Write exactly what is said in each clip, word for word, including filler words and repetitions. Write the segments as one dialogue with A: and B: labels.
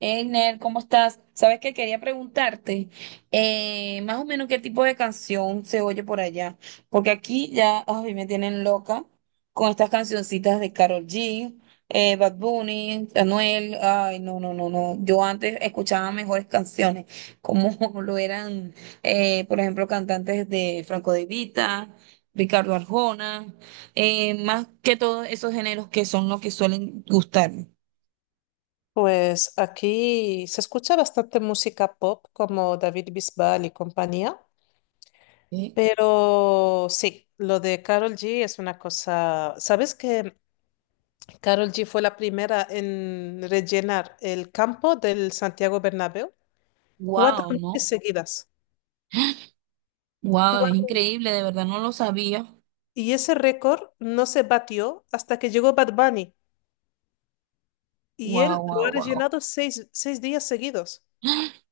A: Einer, ¿cómo estás? Sabes que quería preguntarte eh, más o menos qué tipo de canción se oye por allá, porque aquí ya ay, me tienen loca con estas cancioncitas de Karol G, eh, Bad Bunny, Anuel. Ay, no, no, no, no. Yo antes escuchaba mejores canciones, como lo eran, eh, por ejemplo, cantantes de Franco De Vita, Ricardo Arjona, eh, más que todos esos géneros que son los que suelen gustarme.
B: Pues aquí se escucha bastante música pop como David Bisbal y compañía, pero sí, lo de Karol G es una cosa. ¿Sabes que Karol G fue la primera en rellenar el campo del Santiago Bernabéu? Cuatro
A: Wow, ¿no?
B: noches seguidas.
A: Wow, es
B: Cua-
A: increíble, de verdad no lo sabía.
B: Y ese récord no se batió hasta que llegó Bad Bunny y
A: Wow,
B: él lo
A: wow,
B: ha
A: wow.
B: rellenado seis, seis días seguidos.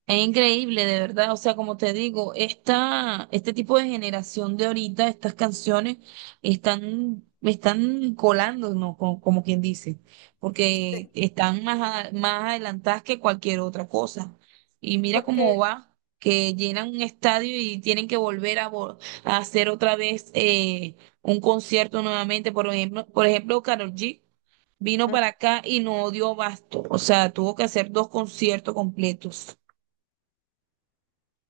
A: Es increíble, de verdad. O sea, como te digo, esta, este tipo de generación de ahorita, estas canciones están, están colándonos, como, como quien dice, porque
B: Sí,
A: están más, a- más adelantadas que cualquier otra cosa. Y mira cómo
B: porque...
A: va, que llenan un estadio y tienen que volver a, vol- a hacer otra vez eh, un concierto nuevamente. Por ejemplo, por ejemplo, Karol G vino
B: Ujú.
A: para acá y no dio basto. O sea, tuvo que hacer dos conciertos completos.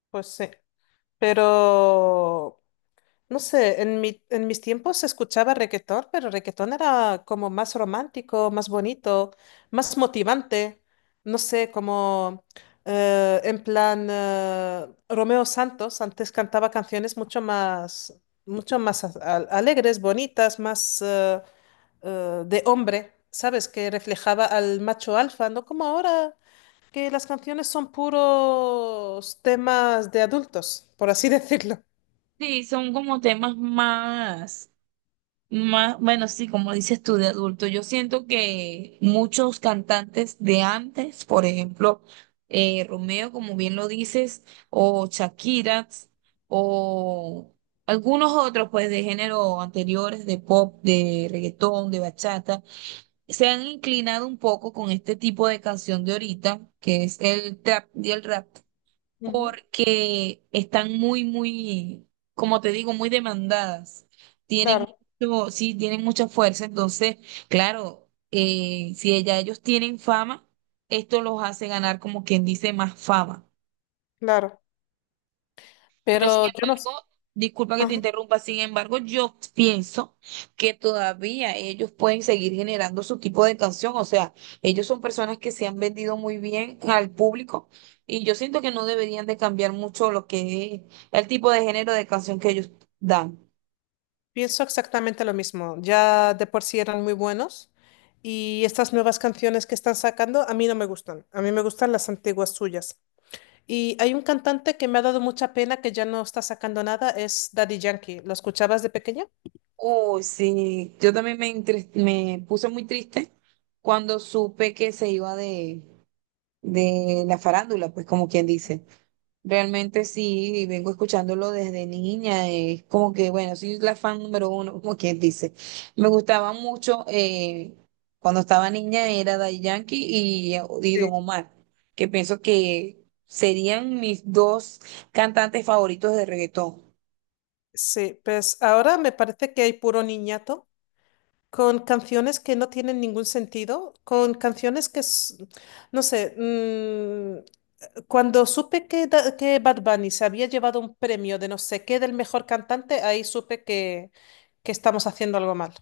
B: Pues sí, pero. No sé, en mi, en mis tiempos se escuchaba reggaetón, pero reggaetón era como más romántico, más bonito, más motivante. No sé, como eh, en plan eh, Romeo Santos antes cantaba canciones mucho más, mucho más a- a- alegres, bonitas, más eh, eh, de hombre, ¿sabes? Que reflejaba al macho alfa, no como ahora que las canciones son puros temas de adultos, por así decirlo.
A: Sí, son como temas más, más, bueno, sí, como dices tú, de adulto. Yo siento que muchos cantantes de antes, por ejemplo, eh, Romeo, como bien lo dices, o Shakira, o algunos otros, pues, de género anteriores, de pop, de reggaetón, de bachata, se han inclinado un poco con este tipo de canción de ahorita, que es el trap y el rap
B: Ujú.
A: porque están muy, muy, como te digo, muy demandadas. Tienen
B: Claro,
A: mucho, sí, tienen mucha fuerza. Entonces, claro, eh, si ya ellos tienen fama, esto los hace ganar, como quien dice, más fama.
B: claro.
A: Pero sin
B: Pero yo no s-
A: embargo, disculpa que te
B: Ajá,
A: interrumpa, sin embargo, yo pienso que todavía ellos pueden seguir generando su tipo de canción. O sea, ellos son personas que se han vendido muy bien al público y yo siento que no deberían de cambiar mucho lo que es el tipo de género de canción que ellos dan.
B: pienso exactamente lo mismo. Ya de por sí eran muy buenos y estas nuevas canciones que están sacando a mí no me gustan. A mí me gustan las antiguas suyas. Y hay un cantante que me ha dado mucha pena que ya no está sacando nada, es Daddy Yankee. ¿Lo escuchabas de pequeña?
A: Uy, sí, yo también me, entres- me puse muy triste cuando supe que se iba de, de la farándula, pues como quien dice. Realmente sí, y vengo escuchándolo desde niña, es como que, bueno, soy la fan número uno, como quien dice. Me gustaba mucho, eh, cuando estaba niña era Daddy Yankee y, y Don
B: Sí.
A: Omar, que pienso que serían mis dos cantantes favoritos de reggaetón.
B: Sí, pues ahora me parece que hay puro niñato con canciones que no tienen ningún sentido, con canciones que, s- no sé, mm, cuando supe que, Da- que Bad Bunny se había llevado un premio de no sé qué del mejor cantante, ahí supe que, que estamos haciendo algo mal.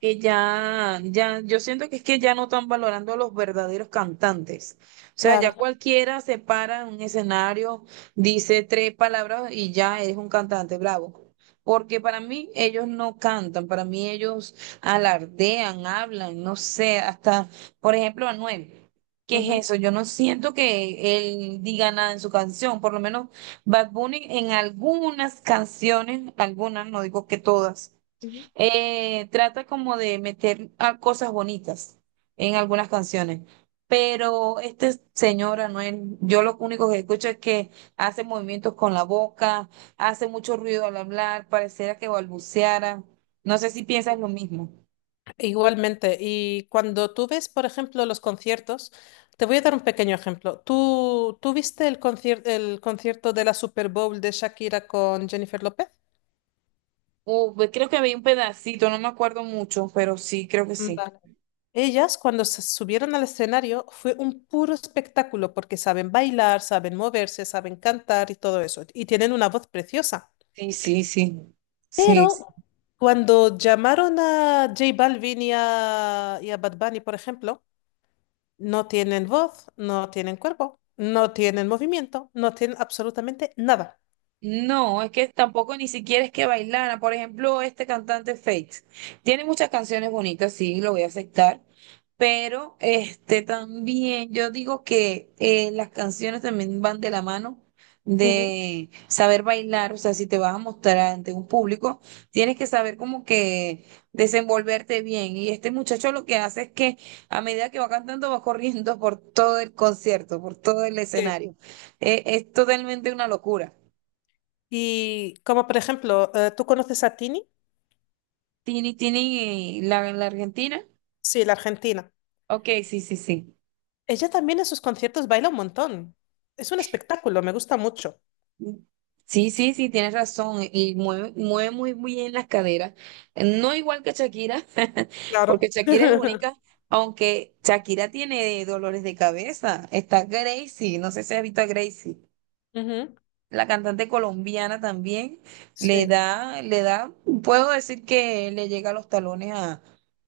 A: que ya, ya, yo siento que es que ya no están valorando a los verdaderos cantantes. O sea,
B: Claro.
A: ya cualquiera se para en un escenario, dice tres palabras y ya es un cantante bravo. Porque para mí ellos no cantan, para mí ellos alardean, hablan, no sé, hasta, por ejemplo, Anuel. ¿Qué es
B: Ujú,
A: eso? Yo no siento que él diga nada en su canción, por lo menos Bad Bunny en algunas canciones, algunas, no digo que todas
B: ujú.
A: eh, trata como de meter a cosas bonitas en algunas canciones. Pero este señor Anuel, yo lo único que escucho es que hace movimientos con la boca, hace mucho ruido al hablar, pareciera que balbuceara. No sé si piensas lo mismo.
B: Igualmente, y cuando tú ves, por ejemplo, los conciertos, te voy a dar un pequeño ejemplo. ¿Tú, tú viste el concier- el concierto de la Super Bowl de Shakira con Jennifer López?
A: Uh, pues creo que había un pedacito, no me acuerdo mucho, pero sí, creo que sí.
B: Vale. Ellas, cuando se subieron al escenario, fue un puro espectáculo porque saben bailar, saben moverse, saben cantar y todo eso, y tienen una voz preciosa.
A: Sí, sí, sí. Sí, sí.
B: Pero cuando llamaron a J Balvin y a, y a Bad Bunny, por ejemplo, no tienen voz, no tienen cuerpo, no tienen movimiento, no tienen absolutamente nada.
A: No, es que tampoco ni siquiera es que bailara. Por ejemplo, este cantante Fakes tiene muchas canciones bonitas, sí, lo voy a aceptar. Pero este también yo digo que eh, las canciones también van de la mano
B: Ujú.
A: de saber bailar, o sea, si te vas a mostrar ante un público, tienes que saber como que desenvolverte bien. Y este muchacho lo que hace es que a medida que va cantando va corriendo por todo el concierto, por todo el
B: Sí.
A: escenario. Eh, es totalmente una locura.
B: Y como por ejemplo, eh, ¿tú conoces a Tini?
A: Tini, Tini, eh, la, la Argentina.
B: Sí, la argentina.
A: Ok, sí, sí, sí.
B: Ella también en sus conciertos baila un montón. Es un espectáculo, me gusta mucho.
A: Sí, sí, sí, tienes razón. Y mueve, mueve muy bien las caderas. No igual que Shakira, porque
B: Claro.
A: Shakira es única, aunque Shakira tiene dolores de cabeza. Está Gracie, no sé si has visto a Gracie,
B: Ujú.
A: la cantante colombiana también, le
B: Sí.
A: da, le da, puedo decir que le llega a los talones a,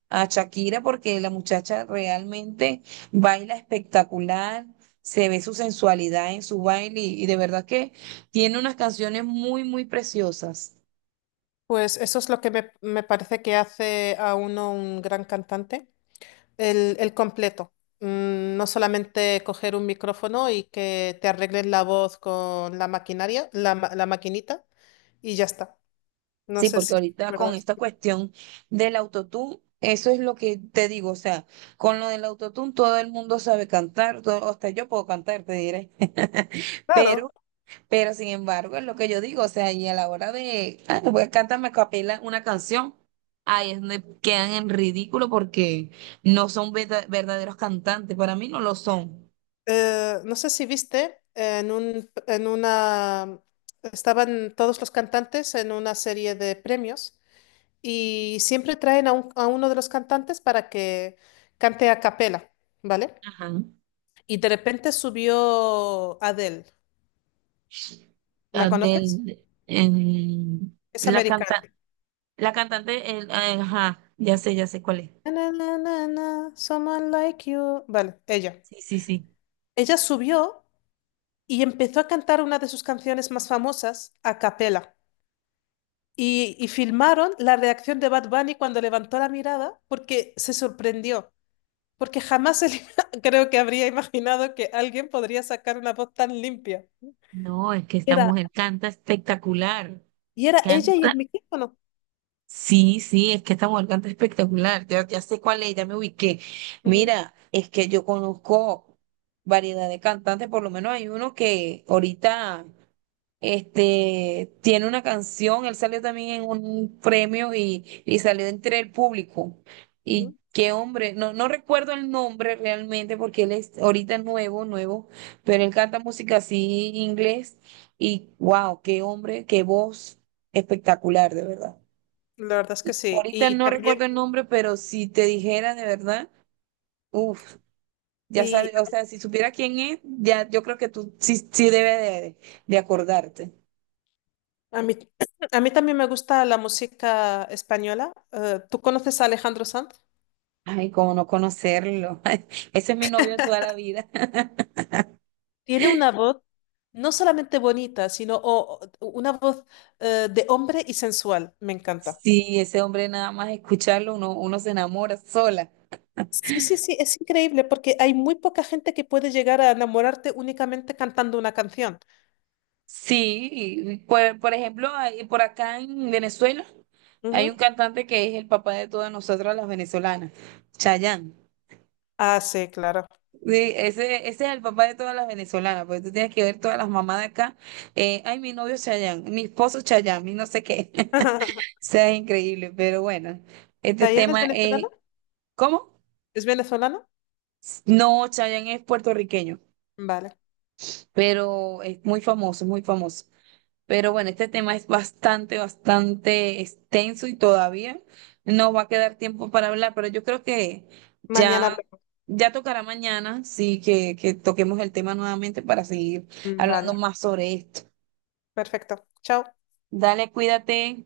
A: a Shakira porque la muchacha realmente baila espectacular, se ve su sensualidad en su baile y, y de verdad que tiene unas canciones muy, muy preciosas.
B: Pues eso es lo que me, me parece que hace a uno un gran cantante. El, el completo. Mm, No solamente coger un micrófono y que te arreglen la voz con la maquinaria, la, ma- la maquinita, y ya está. No
A: Sí,
B: sé
A: porque
B: si te
A: ahorita con
B: acuerdas.
A: esta cuestión del autotune, eso es lo que te digo, o sea, con lo del autotune todo el mundo sabe cantar, todo- hasta yo puedo cantar, te diré.
B: Claro,
A: Pero Pero sin embargo, es lo que yo digo, o sea, y a la hora de, ah, voy a cantarme a capela una canción, ahí es donde quedan en ridículo porque no son verda- verdaderos cantantes, para mí no lo son.
B: eh, no sé si viste en un, en una, estaban todos los cantantes en una serie de premios y siempre traen a, un- a uno de los cantantes para que cante a capela, ¿vale?
A: Ajá.
B: Y de repente subió Adele. ¿La
A: Ah,
B: conoces?
A: del en-
B: Es
A: la canta,
B: americana.
A: la cantante, el- ah, ajá, ya sé, ya sé cuál es.
B: Na, na, na, na, na, someone like you. Vale, ella.
A: Sí, sí, sí.
B: Ella subió y empezó a cantar una de sus canciones más famosas a capela. Y, y filmaron la reacción de Bad Bunny cuando levantó la mirada porque se sorprendió, porque jamás él creo que habría imaginado que alguien podría sacar una voz tan limpia.
A: No, es que
B: Y
A: esta
B: era,
A: mujer canta espectacular.
B: y era ella y el
A: Canta
B: micrófono.
A: sí, sí, es que esta mujer canta espectacular, ya, ya sé cuál es, ya me ubiqué.
B: Ujú,
A: Mira, es que yo conozco variedad de cantantes, por lo menos hay uno que ahorita este, tiene una canción, él salió también en un premio y, y salió entre el público. Y
B: ujú.
A: qué hombre, no, no recuerdo el nombre realmente porque él es ahorita nuevo, nuevo, pero él canta música así inglés y wow, qué hombre, qué voz espectacular, de verdad.
B: La verdad es que sí.
A: Ahorita
B: Y
A: no
B: también,
A: recuerdo el nombre, pero si te dijera de verdad, uff, ya
B: y
A: sabes, o sea, si supiera quién es, ya yo creo que tú sí, sí debes de, de acordarte.
B: a mí, a mí también me gusta la música española. Eh, ¿tú conoces a Alejandro Sanz?
A: Ay, cómo no conocerlo. Ese es mi novio toda la vida.
B: Tiene una voz no solamente bonita, sino o- o- una voz eh, de hombre y sensual. Me encanta.
A: Sí, ese hombre nada más escucharlo, uno, uno se enamora sola.
B: Sí, sí, sí, es increíble porque hay muy poca gente que puede llegar a enamorarte únicamente cantando una canción.
A: Sí, y por, por ejemplo, ahí- por acá en Venezuela hay un
B: Ujú.
A: cantante que es el papá de todas nosotras las venezolanas, Chayanne.
B: Ah, sí, claro.
A: Sí, ese, ese es el papá de todas las venezolanas, porque tú tienes que ver todas las mamás de acá. eh, ay, mi novio Chayán, mi esposo Chayán, mi no sé qué. O sea, es increíble, pero bueno, este
B: ¿Diana es
A: tema es...
B: venezolana?
A: ¿Cómo?
B: ¿Es venezolana?
A: No, Chayán es puertorriqueño,
B: Vale.
A: pero es muy famoso, muy famoso. Pero bueno, este tema es bastante, bastante extenso y todavía no va a quedar tiempo para hablar, pero yo creo que
B: Mañana
A: ya,
B: hablamos.
A: ya tocará mañana, sí, que, que toquemos el tema nuevamente para seguir
B: Mm, Vale,
A: hablando más sobre esto.
B: perfecto. Chao.
A: Dale, cuídate.